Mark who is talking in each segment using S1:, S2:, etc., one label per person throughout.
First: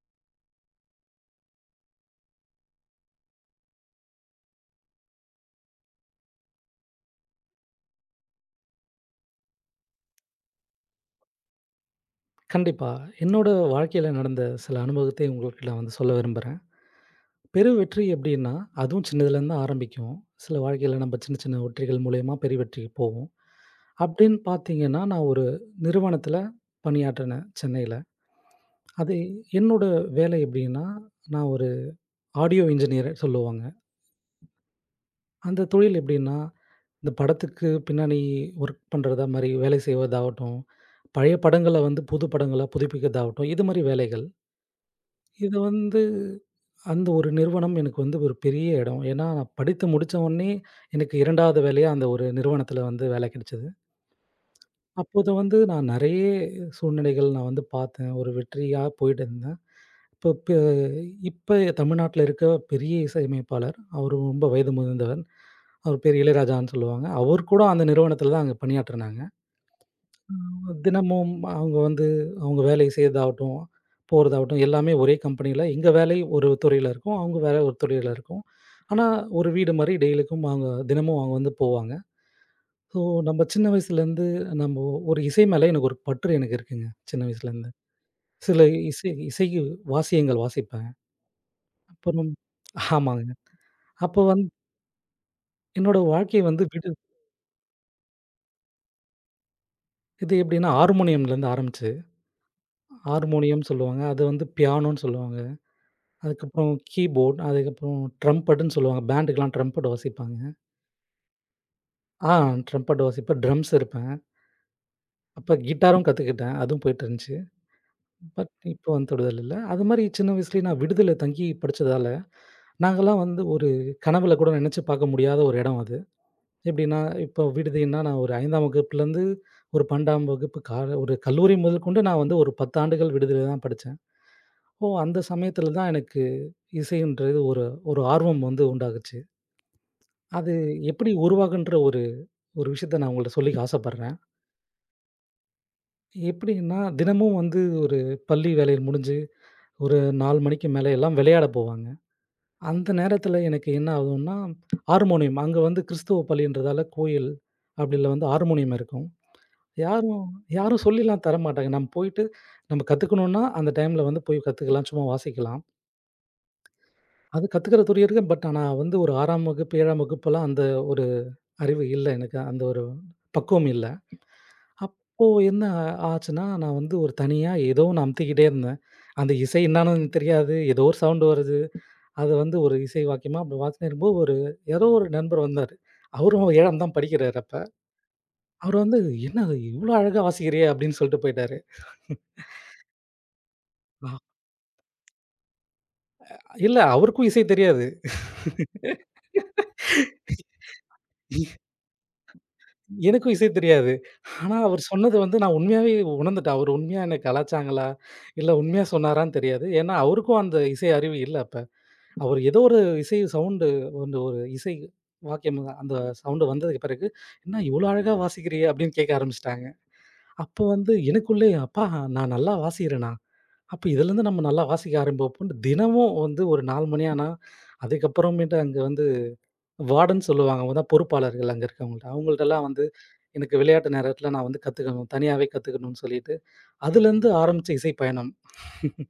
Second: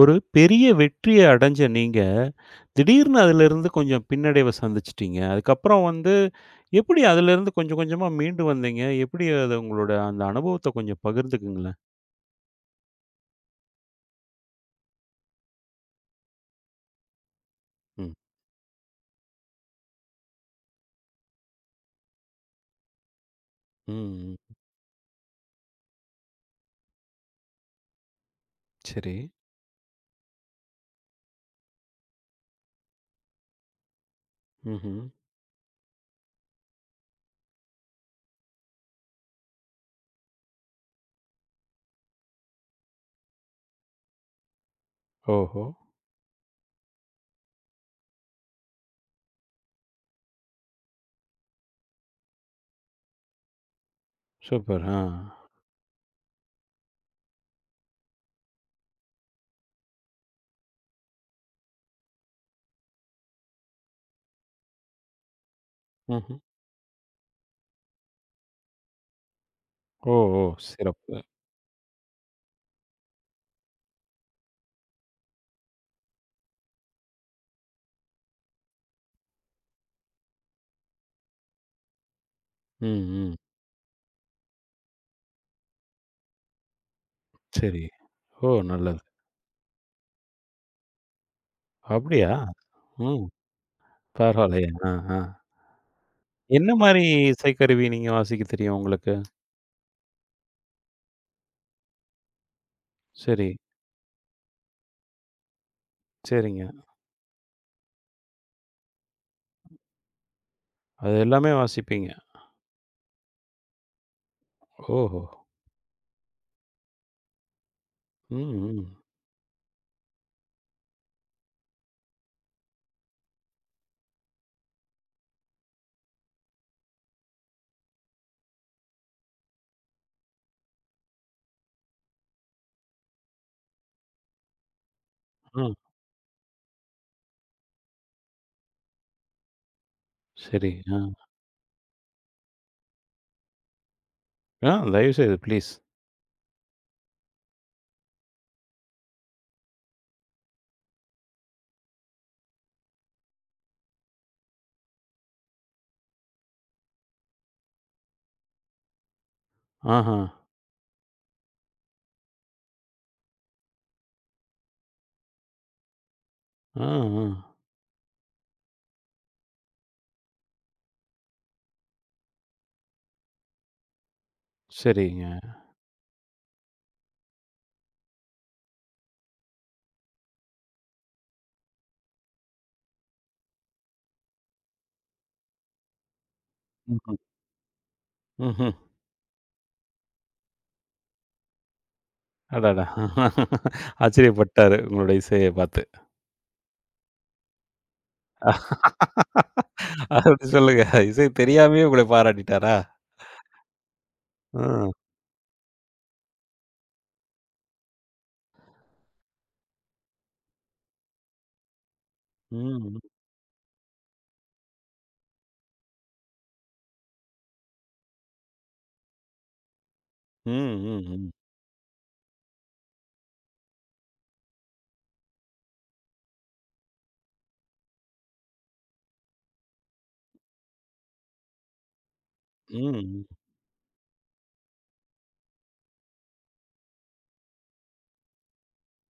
S1: ஒரு பெரிய வெற்றிய அடைஞ்ச நீங்க, திடீர்னு அதிலிருந்து கொஞ்சம் பின்னடைவ சந்திச்சுட்டீங்க. அதுக்கப்புறம் வந்து எப்படி அதிலிருந்து கொஞ்சம் கொஞ்சமா மீண்டு வந்தீங்க? எப்படி அது உங்களோட அந்த அனுபவத்த கொஞ்சம் பகிர்ந்துக்குங்களேன்?
S2: கண்டிப்பா. என்னோட வாழ்க்கையில நடந்த சில அனுபவத்தை உங்களுக்கு நான் சொல்ல விரும்புறேன். பெரு வெற்றி
S1: ம்.
S2: எப்படின்னா, அதுவும் சின்னதுலேருந்து ஆரம்பிக்கும். சில வாழ்க்கையில நம்ம சின்ன சின்ன வெற்றிகள் மூலியமா பெரிய வெற்றிக்கு போவோம்.
S1: ம்.
S2: அப்படின்னு பார்த்தீங்கன்னா, நான் ஒரு நிறுவனத்தில பணியாற்றினேன் சென்னையில.
S1: சரி.
S2: அது என்னோட வேலை எப்படின்னா, நான் ஒரு ஆடியோ இன்ஜினியர் சொல்லுவாங்க.
S1: ம்ஹ்ம்.
S2: அந்த தொழில் எப்படின்னா, இந்த படத்துக்கு பின்னாடி ஒர்க் பண்றதா மாரி வேலை செய்வதாகட்டும், பழைய படங்கள வந்து புது படங்களா புதுப்பிக்கிறதாகட்டும், இது மாரி வேலைகள். இது
S1: ஓஹோ!
S2: வந்து அந்த ஒரு நிறுவனம் எனக்கு வந்து ஒரு பெரிய இடம். ஏன்னா, நான் படித்து முடிச்ச உடனே எனக்கு 2வது வேலையா அந்த ஒரு நிறுவனத்தில வந்து வேலை கிடைச்சது.
S1: சூப்பர். ஆ.
S2: அப்போது வந்து நான் நெறைய சூழ்நிலைகள் நான் வந்து பார்த்தேன். ஒரு வெற்றியா போயிட்டு இருந்தேன். இப்போ ப இப்ப தமிழ்நாட்டில இருக்க பெரிய இசையமைப்பாளர். அவரு ரொம்ப வயது முதிர்ந்தவர். அவர் பேரு
S1: ம்ஹ்ம்.
S2: இளையராஜான்னு சொல்லுவாங்க. அவர் கூட அந்த நிறுவனத்தில தான் அங்க பணியாற்றுனாங்க.
S1: ஓ! ஓ!
S2: ஆமா.
S1: சிறப்பு.
S2: தினமும் அவங்க வந்து அவங்க வேலைய செய்றதாகட்டும், போறதாகட்டும் எல்லாமே ஒரே கம்பெனியில எங்க வேலை ஒரு துறையில இருக்கும். அவங்க வேலை ஒரு துறையில இருக்கும். ஆனா, ஒரு வீடு மாரி டெய்லிக்கும் அவங்க தினமும் அவங்க வந்து போவாங்க.
S1: ம்.
S2: ஸோ,
S1: ம்.
S2: நம்ம சின்ன வயசுலேருந்து நம்ம ஒரு இசை மேல எனக்கு ஒரு பற்று எனக்கு இருக்குங்க. சின்ன வயசுலேருந்து.
S1: சரி. ஓ!
S2: சில
S1: நல்லது.
S2: இசை இசை வாசியங்கள் வாசிப்பேன்.
S1: அப்படியா?
S2: அப்புறம்
S1: ம்.
S2: ஆமாங்க. அப்போ வந்து
S1: பரவாயில்லையே. ஆ, ஆ.
S2: என்னோட வாழ்க்கை வந்து
S1: என்ன
S2: விடு
S1: மாரி இசைக்கருவி நீங்க வாசிக்க தெரியும் உங்களுக்கு?
S2: இது எப்படின்னா ஹார்மோனியம்லேருந்து ஆரம்பிச்சது.
S1: சரி.
S2: ஹார்மோனியம் சொல்லுவாங்க. அது வந்து பியானோன்னு சொல்லுவாங்க.
S1: சரிங்க.
S2: அதுக்கப்புறம் கீபோர்ட், அதுக்கப்புறம் ட்ரம்பட்டுன்னு சொல்லுவாங்க. பேண்டுக்குலாம் ட்ரம்பட் வாசிப்பாங்க.
S1: அது எல்லாமே வாசிப்பீங்க.
S2: ஆ ட்ரம்பட் வாசிப்பேன், ட்ரம்ஸ் இருப்பேன்.
S1: ஓஹோ!
S2: அப்ப கிட்டாரும் கத்துக்கிட்டேன். அதுவும் போயிட்டுருந்துச்சு. பட்
S1: ம்,
S2: இப்போ
S1: ம்.
S2: வந்து தொடுதல் இல்ல. அதுமாரி சின்ன வயசுலயே நான் விடுதில தங்கி படிச்சதால, நாங்கலாம் வந்து ஒரு கனவுல கூட நெனச்சு பார்க்க முடியாத ஒரு இடம் அது. எப்டின்னா, இப்போ விடுதின்னா நான் ஒரு 5ஆம் வகுப்புலேருந்து ஒரு 12ஆம் வகுப்பு கால ஒரு கல்லூரி முதற்கொண்டு நான் வந்து ஒரு 10 ஆண்டுகள் விடுதில தான் படிச்சேன். ஓ! அந்த
S1: ஆ,
S2: சமயத்தில தான் எனக்கு இசைன்றது ஒரு ஒரு ஆர்வம் வந்து உண்டாகுச்சு. அது
S1: சரி. ஆ,
S2: எப்படி உருவாகுன்ற ஒரு ஒரு விஷயத்த நான் உங்கள்ட்ட சொல்லிக்க ஆசைப்படுறேன்.
S1: ஆ தயவுசெய்து ப்ளீஸ்.
S2: எப்படின்னா, தினமும் வந்து ஒரு பள்ளி வேலைகள் முடிஞ்சு, ஒரு 4 மணிக்கு மேல எல்லாம் விளையாட போவாங்க. அந்த நேரத்தில எனக்கு என்ன ஆகும்னா, ஹார்மோனியம் அங்க வந்து கிறிஸ்துவ பள்ளின்றதால கோயில், அப்படில வந்து ஹார்மோனியம் இருக்கும்.
S1: ஆஹா.
S2: யாரும் யாரும் சொல்லிலாம் தரமாட்டாங்க. நம்ம போயிட்டு நம்ம கத்துக்கணும்னா, அந்த டைம்ல வந்து போய் கத்துக்கலாம். சும்மா வாசிக்கலாம்.
S1: ஆ, ஆ.
S2: அது கத்துக்கிற துரிய இருக்கு. பட் ஆனா வந்து ஒரு 6ஆம் வகுப்பு, 7ஆம் வகுப்புலாம் அந்த ஒரு அறிவு இல்ல எனக்கு. அந்த ஒரு பக்குவம் இல்ல.
S1: சரிங்க.
S2: அப்போ என்ன ஆச்சுன்னா, நான் வந்து ஒரு தனியா ஏதோ ஒண்ணு அமுத்திக்கிட்டே இருந்தேன். அந்த இசை என்னான்னு எனக்கு தெரியாது. ஏதோ ஒரு சவுண்ட் வருது. அது வந்து ஒரு இசை வாக்கியமா அப்படி வாசிச்சுனே இருக்கும்போது, ஒரு யாரோ ஒரு நண்பர் வந்தாரு. அவரும் 7ஆம் தான்
S1: ம்ஹ்ம்.
S2: படிக்கிறாரு அப்ப.
S1: ம்ஹ்ம்.
S2: அவர் வந்து, "என்ன இது இவ்ளோ அழகா வாசிக்கிறியே?" அப்படின்னு சொல்லிட்டு போயிட்டாரு.
S1: அடடா!
S2: அ
S1: ஆச்சரியப்பட்டாரு உங்களுடைய இசைய பார்த்து.
S2: இல்ல அவருக்கும் இசை தெரியாது.
S1: அப்படி சொல்லுங்க. இசை தெரியாமயே உங்களை பாராட்டிட்டாரா?
S2: எனக்கும் இசை தெரியாது. ஆனா
S1: ஆ.
S2: அவர் சொன்னது வந்து நான் உண்மையாவே உணர்ந்துட்டேன். அவர் உண்மையா என்ன கலாய்ச்சாங்களா? இல்ல உண்மையா சொன்னாரான்னு தெரியாது. ஏன்னா அவருக்கும் அந்த இசை அறிவு இல்ல அப்ப. அவரு ஏதோ ஒரு
S1: ம்.
S2: இசை சவுண்டு வந்து ஒரு இசை வாக்கியம் அந்த ஆமா. சவுண்டு வந்ததுக்கு பிறகு, "என்ன இவ்ளோ அழகா வாசிக்கிறியே?" அப்படின்னு கேட்க ஆரம்பிச்சுட்டாங்க.
S1: ம்,
S2: அப்போ வந்து
S1: ம், ம்.
S2: எனக்குள்ளே, "அப்பா நான் நல்லா வாசிக்கிறேனா? அப்ப இதுலருந்து நம்ம நல்லா வாசிக்க ஆரம்பிப்போம்ன்னு" தினமும் வந்து ஒரு 4 மணி ஆனா, அதுக்கப்புறமேட்டு அங்க வந்து வார்டன் சொல்லுவாங்க. அவங்க தான் பொறுப்பாளர்கள் அங்க இருக்கவங்கள்ட்ட. அவங்கள்ட்டலாம் வந்து
S1: ம்,
S2: எனக்கு விளையாட்டு நேரத்தில நான் வந்து கத்துக்கணும். தனியாவே கத்துக்கணும்னு சொல்லிட்டு, அதுலருந்து ஆரம்பிச்ச இசை பயணம்.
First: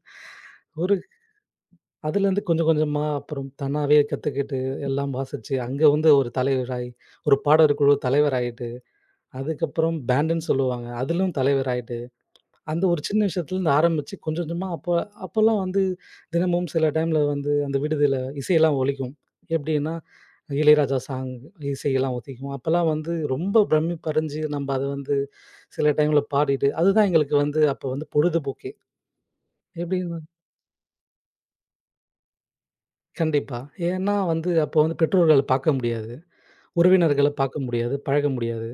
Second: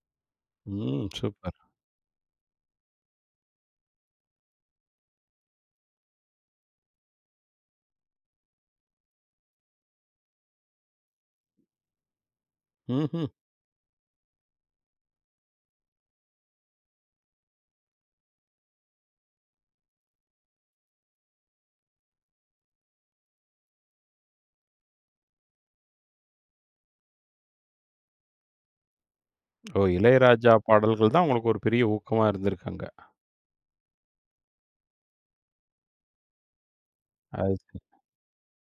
S2: ஒரு
S1: ம். சூப்பர்.
S2: அதுலேருந்து கொஞ்சம் கொஞ்சமா அப்புறம் தன்னாவே கத்துக்கிட்டு, எல்லாம் வாசிச்சு, அங்க வந்து ஒரு தலைவராயி, ஒரு பாடற் குழு தலைவராயிட்டு, அதுக்கப்புறம் பேண்டுன்னு சொல்லுவாங்க. அதிலும் தலைவராயிட்டு, அந்த ஒரு சின்ன
S1: ம்ஹ்ம்.
S2: விஷயத்துலேருந்து ஆரம்பிச்சு கொஞ்சம் கொஞ்சமா அப்ப அப்பல்லாம் வந்து தினமும் சில டைம்ல வந்து அந்த விடுதியில இசையெல்லாம் ஒலிக்கும். எப்படின்னா, இளையராஜா சாங் இசையெல்லாம் ஒலிக்கும். அப்பல்லாம் வந்து ரொம்ப பிரமிப்படைஞ்சு நம்ப அத வந்து சில டைம்ல பாடிட்டு, அதுதான் எங்களுக்கு வந்து அப்ப வந்து பொழுதுபோக்கே.
S1: ஓ!
S2: எப்படின்னா
S1: இளையராஜா பாடல்கள் தான் உங்களுக்கு ஒரு பெரிய ஊக்கமா இருந்திருக்கு அங்க.
S2: கண்டிப்பா. ஏன்னா வந்து அப்போ வந்து பெற்றோர்கள பார்க்க முடியாது. உறவினர்கள
S1: அது
S2: பார்க்க
S1: சரி.
S2: முடியாது, பழக முடியாது.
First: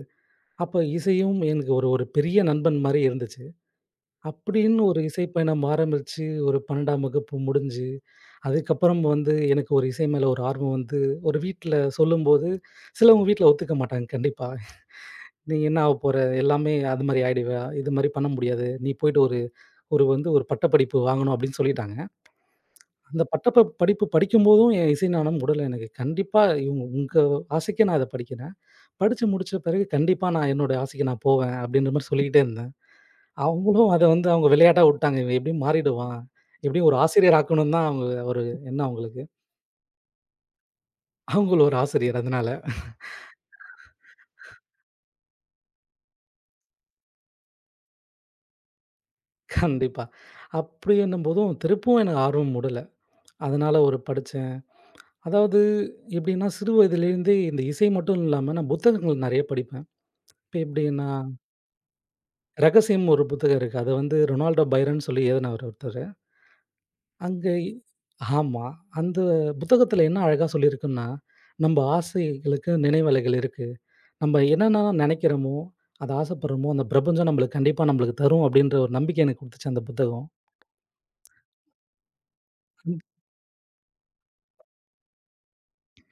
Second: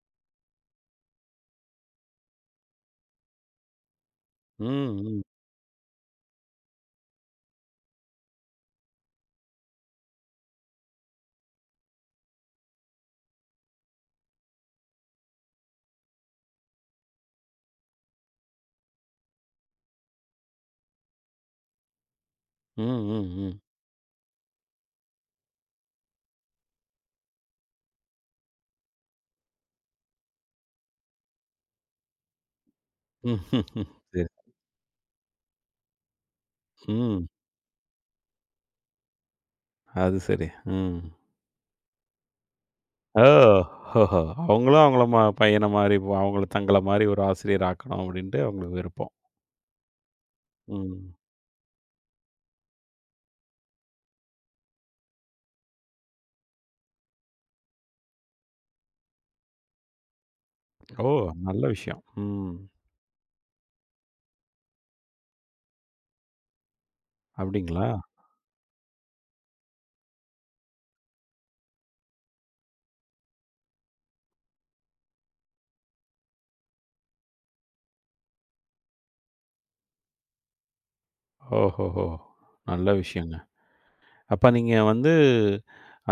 S2: அப்ப இசையும் எனக்கு ஒரு ஒரு பெரிய நண்பன் மாரி இருந்துச்சு. அப்படின்னு
S1: ம்,
S2: ஒரு
S1: ம்.
S2: இசை பயணம் ஆரம்பிச்சு, ஒரு 12ஆம் வகுப்பு முடிஞ்சு, அதுக்கப்புறம் வந்து எனக்கு ஒரு இசை மேல ஒரு ஆர்வம் வந்து ஒரு வீட்ல சொல்லும்போது, சிலவங்க வீட்ல ஒத்துக்க மாட்டாங்க கண்டிப்பா. "நீ என்ன ஆவப்போற? எல்லாமே அது மாரி ஆயிடுவ. இது மாரி பண்ண முடியாது. நீ போயிட்டு ஒரு ஒரு வந்து ஒரு பட்ட படிப்பு வாங்கணும்." அப்படின்னு சொல்லிட்டாங்க.
S1: ம்,
S2: அந்த பட்ட
S1: ம்,
S2: ப படிப்பு படிக்கும்போதும் என் இசை நாணம் உடல எனக்கு. கண்டிப்பா இவங்க உங்க ஆசைக்கே நான் அத படிக்கிறேன். படிச்சு முடிச்ச பிறகு கண்டிப்பா நான் என்னோட ஆசைக்கு நான் போவேன் அப்படின்ற மாரி சொல்லிக்கிட்டே இருந்தேன்.
S1: ம்.
S2: அவங்களும் அத
S1: சரி.
S2: வந்து அவங்க விளையாட்டா விட்டாங்க. இவன் எப்படியும் மாறிடுவான். எப்படியும் ஒரு
S1: ம்.
S2: ஆசிரியர் ஆக்கணும்னு தான் அவங்க ஒரு எண்ணம் அவங்களுக்கு.
S1: அது சரி. ம்.
S2: அவங்களும் ஒரு ஆசிரியர் அதனால.
S1: ஓ! ஓஹோ! அவங்களும் அவங்கள பையன மாரி, அவங்கள தங்கள மாரி ஒரு ஆசிரியர் ஆக்கணும் அப்படின்ட்டு அவங்களுக்கு விருப்பம்.
S2: கண்டிப்பா.
S1: ம்.
S2: அப்படின்னும்போதும் திருப்பவும் எனக்கு ஆர்வம் மூடல. அதனால ஒரு படிச்சேன். அதாவது எப்படின்னா சிறு வயதிலேருந்தே இந்த இசை மட்டும் இல்லாம நான் புத்தகங்கள் நெறைய படிப்பேன். இப்ப
S1: ஓ!
S2: எப்படின்னா,
S1: நல்ல விஷயம். ம்.
S2: ரகசியம் ஒரு புத்தகம் இருக்கு. அது வந்து ரொனால்டோ பைரன் சொல்லி எழுதினவர் ஒருத்தர். அங்கே
S1: அப்படிங்களா?
S2: ஆமா. அந்த புத்தகத்தில என்ன அழகா சொல்லியிருக்குன்னா, நம்ப ஆசைகளுக்கு நினைவலைகள் இருக்கு. நம்ம என்னென்ன நெனைக்கிறோமோ, அத ஆசைப்படுறோமோ, அந்த பிரபஞ்சம் நம்மளுக்கு கண்டிப்பா நம்மளுக்கு தரும் அப்டின்ற ஒரு நம்பிக்கை எனக்கு குடுத்துச்சு அந்த புத்தகம்.
S1: ஓஹோஹோ! நல்ல
S2: ம்.
S1: விஷயங்க. அப்ப நீங்க வந்து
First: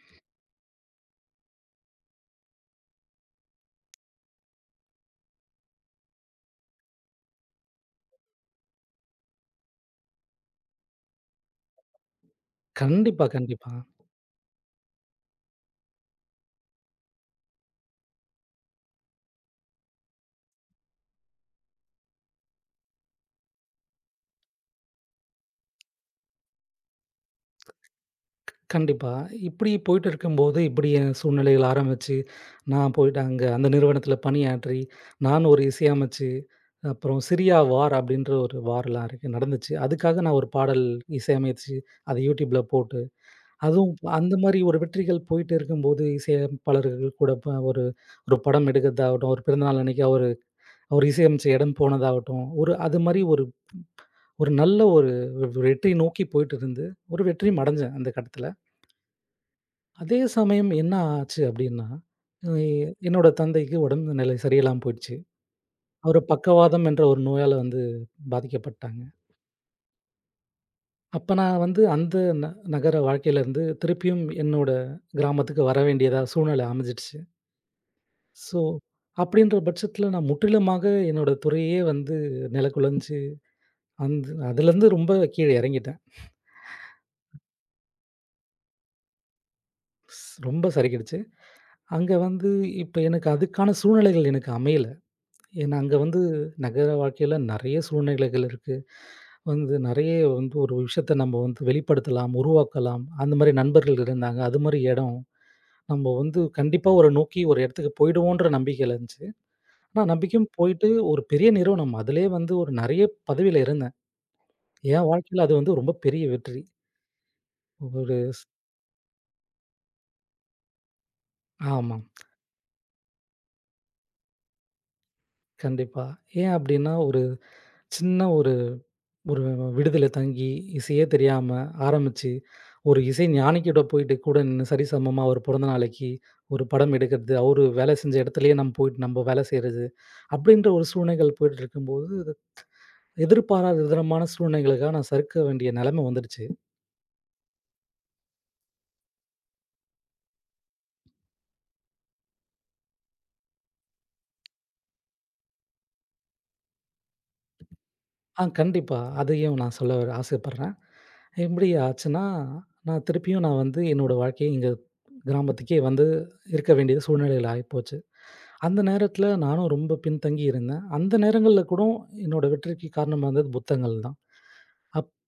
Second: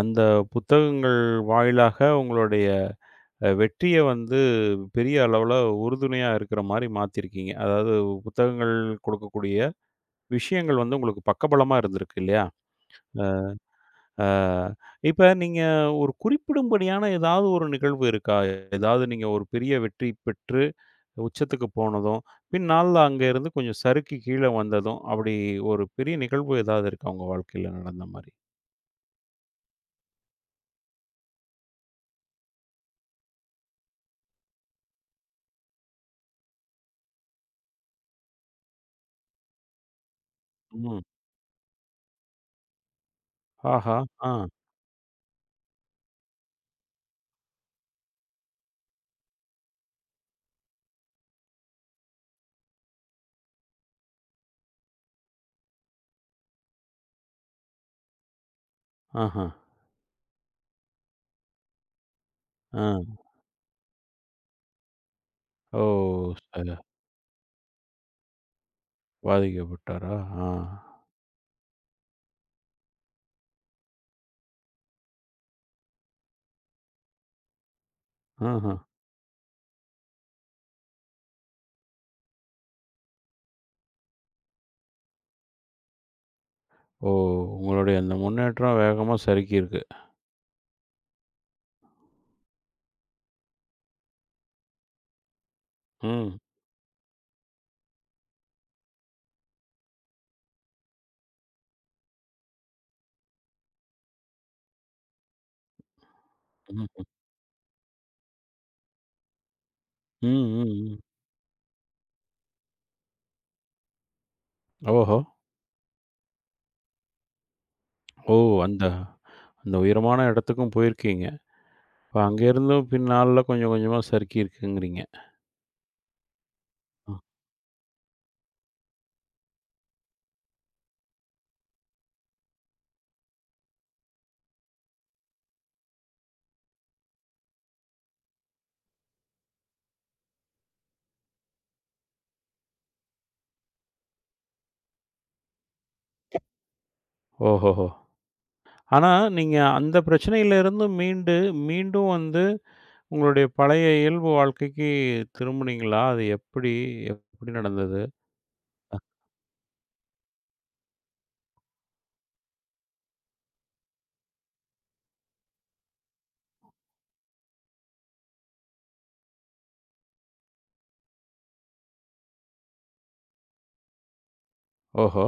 S1: அந்த புத்தகங்கள் வாயிலாக உங்களுடைய வெற்றிய வந்து பெரிய அளவுல உறுதுணையா இருக்கிற மாரி மாத்திருக்கீங்க. அதாவது புத்தகங்கள் கொடுக்கக்கூடிய விஷயங்கள் வந்து உங்களுக்கு பக்கபலமா இருந்திருக்கு இல்லையா?
S2: கண்டிப்பா, கண்டிப்பா.
S1: ஆ, இப்ப நீங்க ஒரு குறிப்பிடும்படியான ஏதாவது ஒரு நிகழ்வு இருக்கா? ஏதாவது நீங்க ஒரு பெரிய வெற்றி பெற்று உச்சத்துக்கு போனதும், பின்னாள்ல அங்க இருந்து கொஞ்சம் சறுக்கி கீழ வந்ததும், அப்படி ஒரு பெரிய நிகழ்வு ஏதாவது இருக்கா உங்க வாழ்க்கையில நடந்த மாரி?
S2: கண்டிப்பா. இப்டி போயிட்டு இருக்கும்போது, இப்டி என் சூழ்நிலைகள் ஆரம்பிச்சு, நான் போயிட்டு அங்க அந்த நிறுவனத்தில பணியாற்றி, நான் ஒரு இசையமைச்சு, அப்புறம் சிரியா வார் அப்டின்ற ஒரு வார்லாம் இருக்கு நடந்துச்சு. அதுக்காக நான் ஒரு பாடல்
S1: ம்.
S2: இசையமைச்சு, அத YouTubeல போட்டு அதுவும்
S1: ஆஹா! ஆ.
S2: அந்த மாரி ஒரு வெற்றிகள் போயிட்டு இருக்கும்போது, இசையமைப்பாளர்கள் கூட ஒரு ஒரு படம் எடுக்கிறதாகட்டும், ஒரு பிறந்தநாள் அன்னைக்கு அவரு அவரு இசையமைச்ச இடம் போனதாகட்டும், ஒரு அது மாரி ஒரு ஒரு நல்ல ஒரு வெற்றி நோக்கி போயிட்டு இருந்து, ஒரு வெற்றியும் அடைஞ்சேன் அந்த கட்டத்துல.
S1: ஆஹா!
S2: அதே சமயம் என்ன ஆச்சு அப்டின்னா, அ
S1: ஆ.
S2: என்னோட தந்தைக்கு உடம்பு நிலை சரியில்லாம போயிடுச்சு.
S1: ஓ!
S2: அவரு
S1: சரி.
S2: பக்கவாதம் என்ற ஒரு நோயால வந்து பாதிக்கப்பட்டாங்க.
S1: பாதிக்கப்பட்டாரா? ஆ.
S2: அப்ப நான் வந்து அந்த ந நகர வாழ்க்கையிலருந்து திருப்பியும் என்னோட கிராமத்துக்கு வர வேண்டியதா சூழ்நிலை அமைஞ்சிடுச்சு. ஸோ,
S1: ஆஹா!
S2: அப்படின்ற பட்சத்தில நான் முற்றிலுமாக என்னோட துறையே வந்து நிலகுலஞ்சு, அந்த அதுலருந்து ரொம்ப கீழ இறங்கிட்டேன்.
S1: ஓ! உங்களுடைய அந்த முன்னேற்றம் வேகமா சறுக்கியிருக்கு.
S2: ரொம்ப சறுக்கிடுச்சு. அங்க வந்து இப்ப எனக்கு அதுக்கான சூழ்நிலைகள் எனக்கு அமையல. ஏன்னா அங்க வந்து
S1: ம்.
S2: நகர வாழ்க்கையில நெறைய சூழ்நிலைகள் இருக்கு. வந்து நெறைய வந்து ஒரு விஷயத்த நம்ம வந்து வெளிப்படுத்தலாம், உருவாக்கலாம். அந்த மாரி நண்பர்கள் இருந்தாங்க. அது மாரி இடம். நம்ம வந்து கண்டிப்பா
S1: ம்.
S2: ஒரு நோக்கி ஒரு இடத்துக்கு போயிடுவோன்ற நம்பிக்கையில இருந்துச்சு. ஆனா
S1: ம்,
S2: நம்பிக்கையும்
S1: ம்,
S2: போயிட்டு
S1: ம்.
S2: ஒரு பெரிய நிறுவனம். அதிலயே வந்து ஒரு நெறைய பதவியில இருந்தேன். என்
S1: ஓஹோ!
S2: வாழ்க்கையில அது வந்து ரொம்ப பெரிய வெற்றி. ஒரு
S1: ஓ!
S2: ஸ்
S1: அந்த அந்த உயரமான இடத்துக்கும் போயிருக்கீங்க.
S2: ஆமா.
S1: இப்ப அங்கேருந்தும் பின்னால கொஞ்சம் கொஞ்சமா சறுக்கியிருக்குங்கிறீங்க.
S2: கண்டிப்பா. ஏன் அப்டின்னா,
S1: அ.
S2: ஒரு சின்ன ஒரு ஒரு விடுதில தங்கி, இசையே தெரியாம ஆரம்பிச்சு, ஒரு இசை ஞானிகிட்ட போயிட்டு கூட நின்னு சரிசமமா ஒரு பிறந்த நாளைக்கு ஒரு படம் எடுக்கிறது, அவரு வேலை செஞ்ச இடத்துலயே நம்ம போயிட்டு நம்ம வேலை செய்றது, அப்டின்ற ஒரு சூழ்நிலைகள் போயிட்டு இருக்கும்போது, எதிர்பாராத விதமான சூழ்நிலைகளுக்காக நான் சறுக்க வேண்டிய நெலைம வந்துடுச்சு.
S1: ஓஹோஹோ! ஆனா, நீங்க அந்த பிரச்சனையில இருந்து மீண்டு, மீண்டும் வந்து உங்களுடைய பழைய இயல்பு வாழ்க்கைக்கு திரும்புனீங்களா? அது எப்படி? எப்படி நடந்தது?
S2: கண்டிப்பா. அதையும் நான் ஆசைப்படுறேன். எப்படி ஆச்சுன்னா, நான் திருப்பியும் வந்து என்னோட வாழ்க்கைய எங்க கிராமத்துக்கே வந்து இருக்க வேண்டிய சூழ்நிலையில ஆயிப்போச்சு. அந்த நேரத்தில நானும் ரொம்ப பின்தங்கி இருந்தேன். அந்த நேரங்கள்ல கூட என்னோட வெற்றிக்கு காரணமா இருந்தது புத்தகங்கள் தான். அப்
S1: ஓஹோ!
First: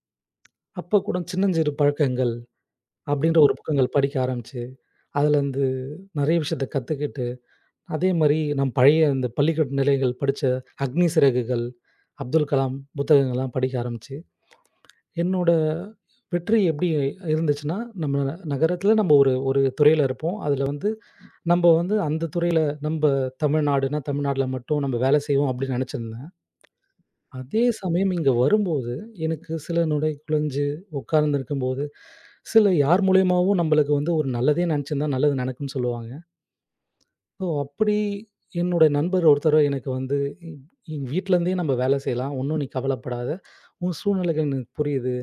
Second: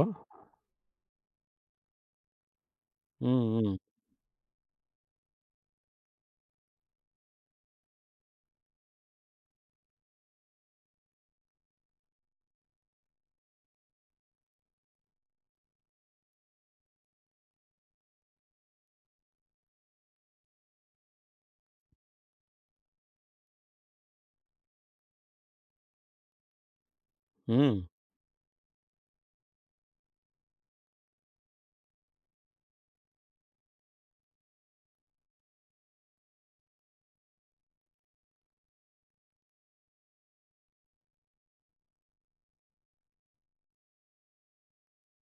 S2: அப்ப கூட "சின்னஞ்சிறு பழக்கங்கள்"
S1: ம்,
S2: அப்படின்ற ஒரு
S1: ம்.
S2: புத்தகங்கள் படிக்க ஆரம்பிச்சு, அதுலேருந்து நெறைய விஷயத்த கத்துக்கிட்டு, அதே மாரி நம் பழைய இந்த பள்ளிக்கூட நிலைகள் படிச்ச "அக்னி சிறகுகள்", அப்துல் கலாம் புத்தகங்கள்லாம் படிக்க ஆரம்பிச்சேன். என்னோட வெற்றி எப்படி இருந்துச்சுன்னா, நம்ம நகரத்தில நம்ம ஒரு ஒரு துறையில இருப்போம். அதில வந்து நம்ம வந்து அந்த துறையில நம்ம தமிழ்நாடுனா, தமிழ்நாட்டில மட்டும் நம்ம வேலை செய்வோம் அப்படின்னு நினச்சிருந்தேன். அதே
S1: ம்.
S2: சமயம் இங்க வரும்போது, எனக்கு சில நொடி குழஞ்சு உட்கார்ந்திருக்கும்போது, சில யார் மூலியமாவும் நம்மளுக்கு வந்து ஒரு நல்லதே நினச்சிருந்தா நல்லது நடக்கும்னு சொல்லுவாங்க. ஸோ அப்படி என்னோட நண்பர் ஒருத்தர் எனக்கு வந்து, "எங்க வீட்லேருந்தே நம்ம வேலை செய்யலாம். ஒண்ணும் நீ கவலைப்படாத. உன் சூழ்நிலைகள் எனக்கு புரியுது."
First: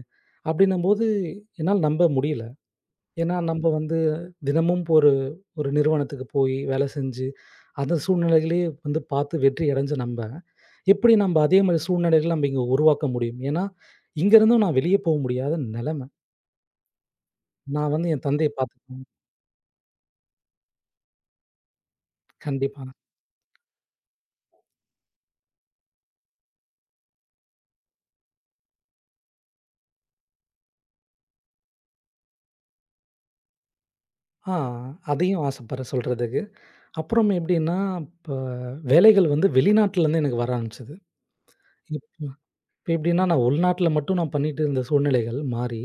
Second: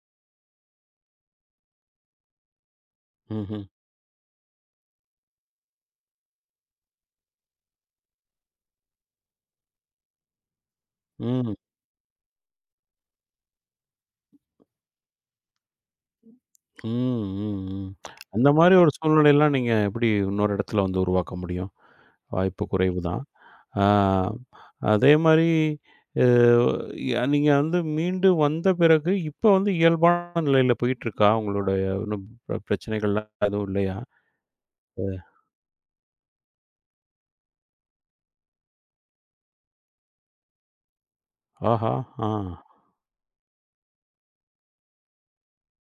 S2: அப்படின்னும்போது என்னால நம்ப முடியல. ஏன்னா,
S1: ம்ஹ்ம்.
S2: நம்ப வந்து தினமும் ஒரு ஒரு நிறுவனத்துக்கு போய் வேலை செஞ்சு, அந்த சூழ்நிலைகளையே வந்து பார்த்து வெற்றி அடைஞ்ச நம்ப, எப்படி நம்ப
S1: ம்.
S2: அதே மாரி சூழ்நிலைகள நம்ம இங்க உருவாக்க முடியும்? ஏன்னா, இங்கேருந்தும் நான் வெளிய போ முடியாத நெலம.
S1: ம், ம், ம்.
S2: நான் வந்து என்
S1: அந்த
S2: தந்தைய
S1: மாரி ஒரு
S2: பார்த்துக்கணும்.
S1: சூழ்நிலைலாம் நீங்க எப்படி இன்னொரு இடத்துல வந்து உருவாக்க முடியும்? வாய்ப்பு
S2: கண்டிப்பா.
S1: குறைவு தான். ஆ. அதே மாரி அ ய நீங்க வந்து மீண்டு வந்த பிறகு, இப்ப வந்து இயல்பான நிலையில போயிட்டுருக்கா? உங்களுடைய ஒண்ணும் பிரச்சனைகள்லாம் எதுவும் இல்லையா?
S2: ஆ
S1: அ
S2: அதையும் ஆசைப்பட்றேன் சொல்றதுக்கு. அப்புறம் எப்படின்னா, இப்ப வேலைகள் வந்து வெளிநாட்டுலேருந்து எனக்கு வர ஆரம்பிச்சது.
S1: ஆஹா!
S2: இப்ப
S1: ஆ.
S2: இப்ப எப்படின்னா, நான் உள்நாட்ல மட்டும் பண்ணிட்டு இருந்த சூழ்நிலைகள் மாறி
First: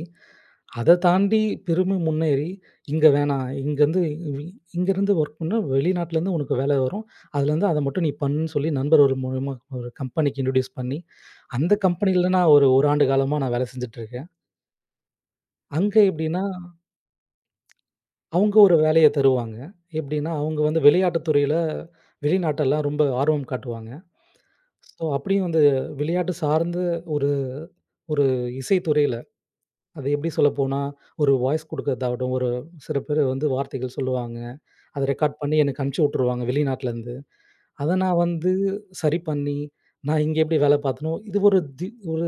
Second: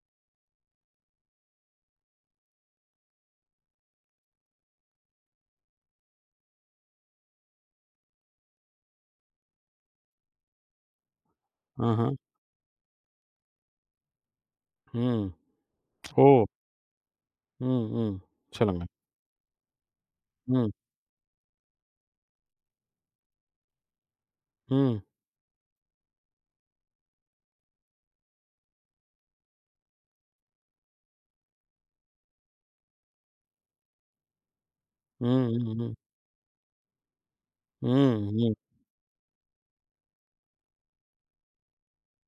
S2: அத தாண்டி திரும்பி முன்னேறி, இங்க வேணாம். வி இங்கருந்து வொர்க் பண்ணா வெளிநாட்டுலருந்து உனக்கு வேலை வரும். அதுலருந்து அத மட்டும் நீ பண்ணுன்னு சொல்லி நண்பர் ஒரு மூலியமா ஒரு கம்பெனிக்கு இன்ட்ரோடியூஸ் பண்ணி, அந்த
S1: ஆஹா!
S2: கம்பெனில நான் ஒரு 1 ஆண்டு காலமா நான் வேலை செஞ்சுட்டுருக்கேன்.
S1: ம்.
S2: அங்க எப்படின்னா,
S1: ஓ! ம், ம்.
S2: அவங்க ஒரு
S1: சொல்லுங்க.
S2: வேலைய தருவாங்க. எப்படின்னா, அவங்க
S1: ம்,
S2: வந்து விளையாட்டு துறையில வெளிநாட்டெல்லாம் ரொம்ப ஆர்வம் காட்டுவாங்க.
S1: ம்,
S2: ஸோ, அப்படியும் வந்து விளையாட்டு சார்ந்த ஒரு ஒரு இசை துறையில, அது எப்படி சொல்லப்போனா, ஒரு வாய்ஸ் குடுக்கறதாகட்டும், ஒரு சில பேர் வந்து வார்த்தைகள் சொல்லுவாங்க. அத
S1: ம்,
S2: ரெக்கார்ட் பண்ணி
S1: ம்,
S2: எனக்கு
S1: ம்,
S2: அனுப்பிச்சு விட்டுருவாங்க வெளிநாட்டுலருந்து. அத நான்
S1: ம்,
S2: வந்து
S1: ம்.
S2: சரி பண்ணி, நான் இங்க எப்படி வேலை பார்த்தனோ, இது ஒரு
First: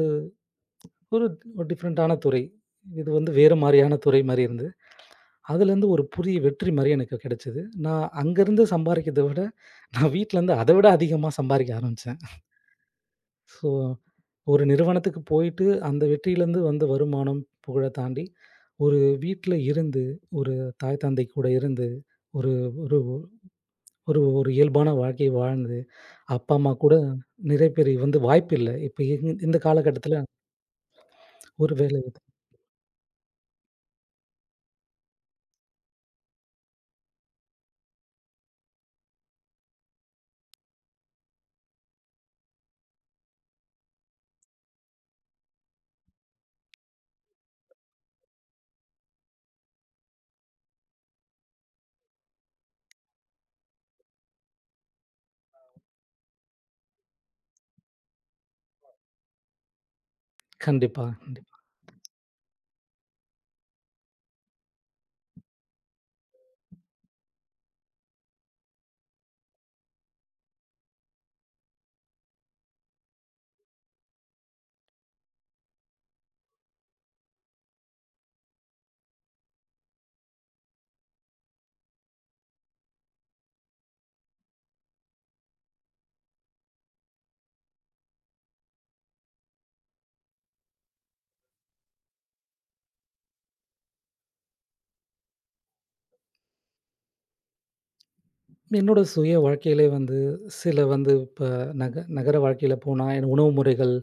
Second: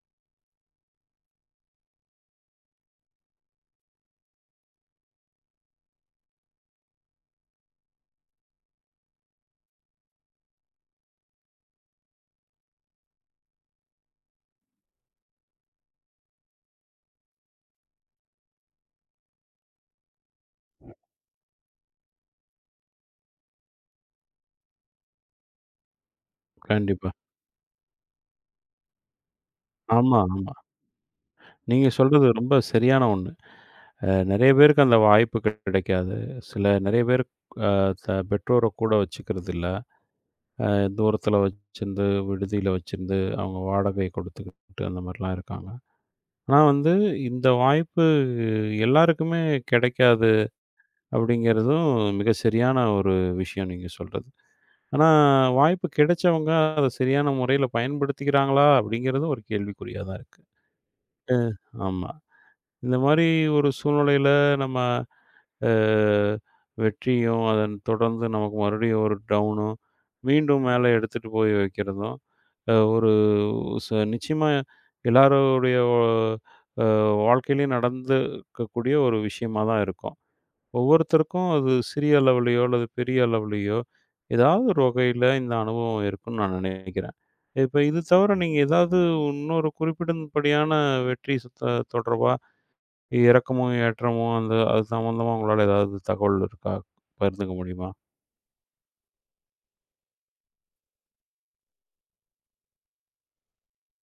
S2: ஒரு ஒரு டிஃப்ரெண்டான துறை. இது வந்து வேறு மாரியான துறை மாரி இருந்தது. அதுலேருந்து ஒரு புதிய வெற்றி மாரி எனக்கு கிடைச்சது. நான் அங்கருந்து சம்பாரிக்கிறத விட, நான் வீட்லருந்து அத விட அதிகமா சம்பாரிக்க ஆரம்பிச்சேன். ஸோ, ஒரு நிறுவனத்துக்கு போயிட்டு அந்த வெற்றியிலேருந்து வந்த வருமானம், புகழ தாண்டி, ஒரு வீட்ல இருந்து, ஒரு தாய் தந்தை கூட இருந்து, ஒரு ஒரு ஒரு ஒரு இயல்பான வாழ்க்கை வாழ்ந்து அப்பா, அம்மா கூட
S1: கண்டிப்பா.
S2: நிறைய பேரு வந்து வாய்ப்பு இல்ல. இப்ப இந் இந்த காலகட்டத்தில
S1: ஆமா, ஆமா.
S2: ஒரு
S1: நீங்க
S2: வேலை இது.
S1: சொல்றது ரொம்ப சரியான ஒண்ணு. நெறைய பேருக்கு அந்த வாய்ப்பு கிடைக்காது. சில நெறைய பேர் அ த பெற்றோர கூட வச்சுக்கிறதில்ல. தூரத்தில் வச்சிருந்து, விடுதியில வச்சிருந்து, அவங்க வாடகை கொடுத்துக்கிட்டு அந்த மாரிலாம் இருக்காங்க. ஆனா வந்து இந்த வாய்ப்பு எல்லாருக்குமே கிடைக்காது அப்படிங்கிறதும் மிக சரியான ஒரு விஷயம் நீங்க சொல்றது. ஆனா வாய்ப்பு கிடைச்சவங்க அத சரியான முறையில பயன்படுத்திக்கிறாங்களா? அப்படிங்கிறதும் ஒரு கேள்விக்குறியா தான் இருக்கு.
S2: கண்டிப்பா,
S1: அ
S2: கண்டிப்பா.
S1: ஆமா. இந்த மாரி ஒரு சூழ்நிலையில நம்ம அ வெற்றியும், அதன் தொடர்ந்து நமக்கு மறுபடியும் ஒரு டவுனும், மீண்டும் மேல எடுத்துட்டு போய் வைக்கிறதும் ஒரு நிச்சயமா எல்லாருடைய அ வாழ்க்கையிலயும் நடந்துக்கக்கூடிய ஒரு விஷயமா தான் இருக்கும். ஒவ்வொருத்தருக்கும் அது சிறிய அளவுலயோ அல்லது பெரிய அளவுலயோ, ஏதாவது ஒரு வகையில இந்த அனுபவம் இருக்கும்னு நான் நினைக்கிறேன். இப்ப இது தவிர நீங்க ஏதாவது இன்னொரு குறிப்பிடும்படியான வெற்றி தொடர்பா இறக்கமும், ஏற்றமும் அந்த அது சம்மந்தமா உங்களால ஏதாவது தகவல் இருக்கா? பகிர்ந்துக்க முடியுமா?
S2: என்னோட சுய வாழ்க்கையிலே வந்து சில வந்து இப்ப நகர வாழ்க்கையில போனா, எனக்கு உணவு முறைகள்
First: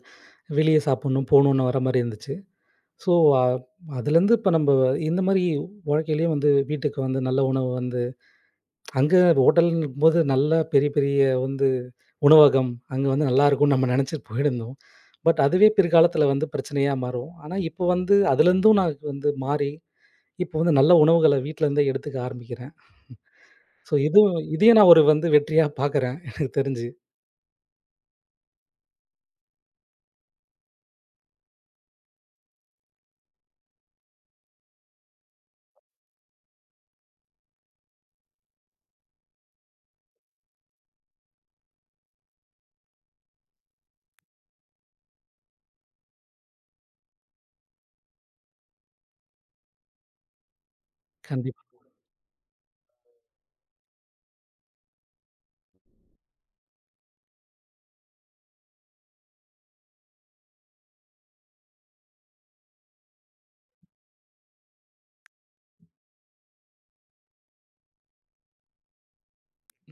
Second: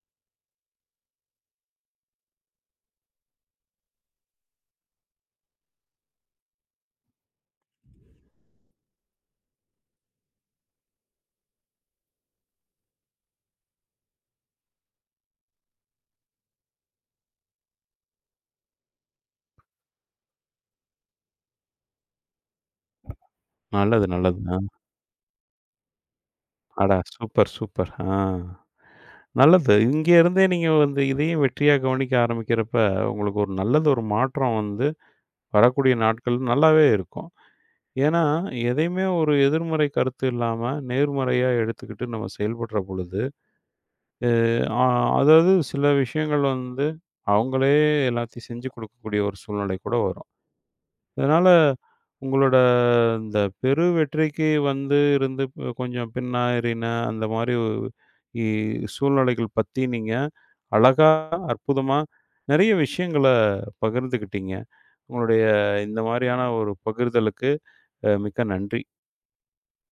S2: வெளிய சாப்புட்ணும், போணும்னு வர மாரி இருந்துச்சு. ஸோ, அ அதுலேருந்து இப்ப நம்ப இந்த மாரி வாழ்க்கையிலேயே வந்து வீட்டுக்கு வந்து நல்ல உணவு வந்து அங்க ஹோட்டல்ங்கும்போது நல்லா பெரிய, பெரிய வந்து உணவகம், அங்க வந்து நல்லாருக்கும்னு நம்ம நெனச்சுட்டு போயிருந்தோம். பட் அதுவே பிற்காலத்துல வந்து பிரச்சனையா மாறும். ஆனா, இப்போ வந்து அதுலருந்தும் நான் வந்து மாறி, இப்போ வந்து நல்ல உணவுகள வீட்ல இருந்தே எடுத்துக்க ஆரம்பிக்கிறேன். ஸோ
S1: நல்லது, நல்லது.
S2: இதுவும் இதையும் நான் ஒரு வந்து வெற்றியா பாக்குறேன், எனக்கு தெரிஞ்சு.
S1: அடா! Super, super. ஆ. நல்லது. இங்க இருந்தே நீங்க வந்து இதையும் வெற்றியா கவனிக்க ஆரம்பிக்கிறப்ப, உங்களுக்கு ஒரு நல்லது ஒரு மாற்றம் வந்து வரக்கூடிய நாட்கள் நல்லாவே இருக்கும். ஏன்னா, எதையுமே ஒரு எதிர்மறை கருத்து இல்லாம, நேர்மறையா எடுத்துக்கிட்டு நம்ம செயல்படுற பொழுது, அ அ அதாவது சில விஷயங்கள் வந்து, அவங்களே எல்லாத்தையும் செஞ்சு குடுக்கக்கூடிய ஒரு சூழ்நிலை கூட வரும். இதனால,
S2: கண்டிப்பா.
S1: உங்களோட இந்த பெரு வெற்றிக்கு வந்து இருந்து கொஞ்சம் பின்னாறின அந்த மாரி இ சூழ்நிலைகள் பத்தி நீங்க அழகா, அற்புதமா நெறைய விஷயங்கள பகிர்ந்துக்கிட்டீங்க. உங்களுடைய இந்த மாரியான ஒரு பகிர்தலுக்கு மிக்க நன்றி.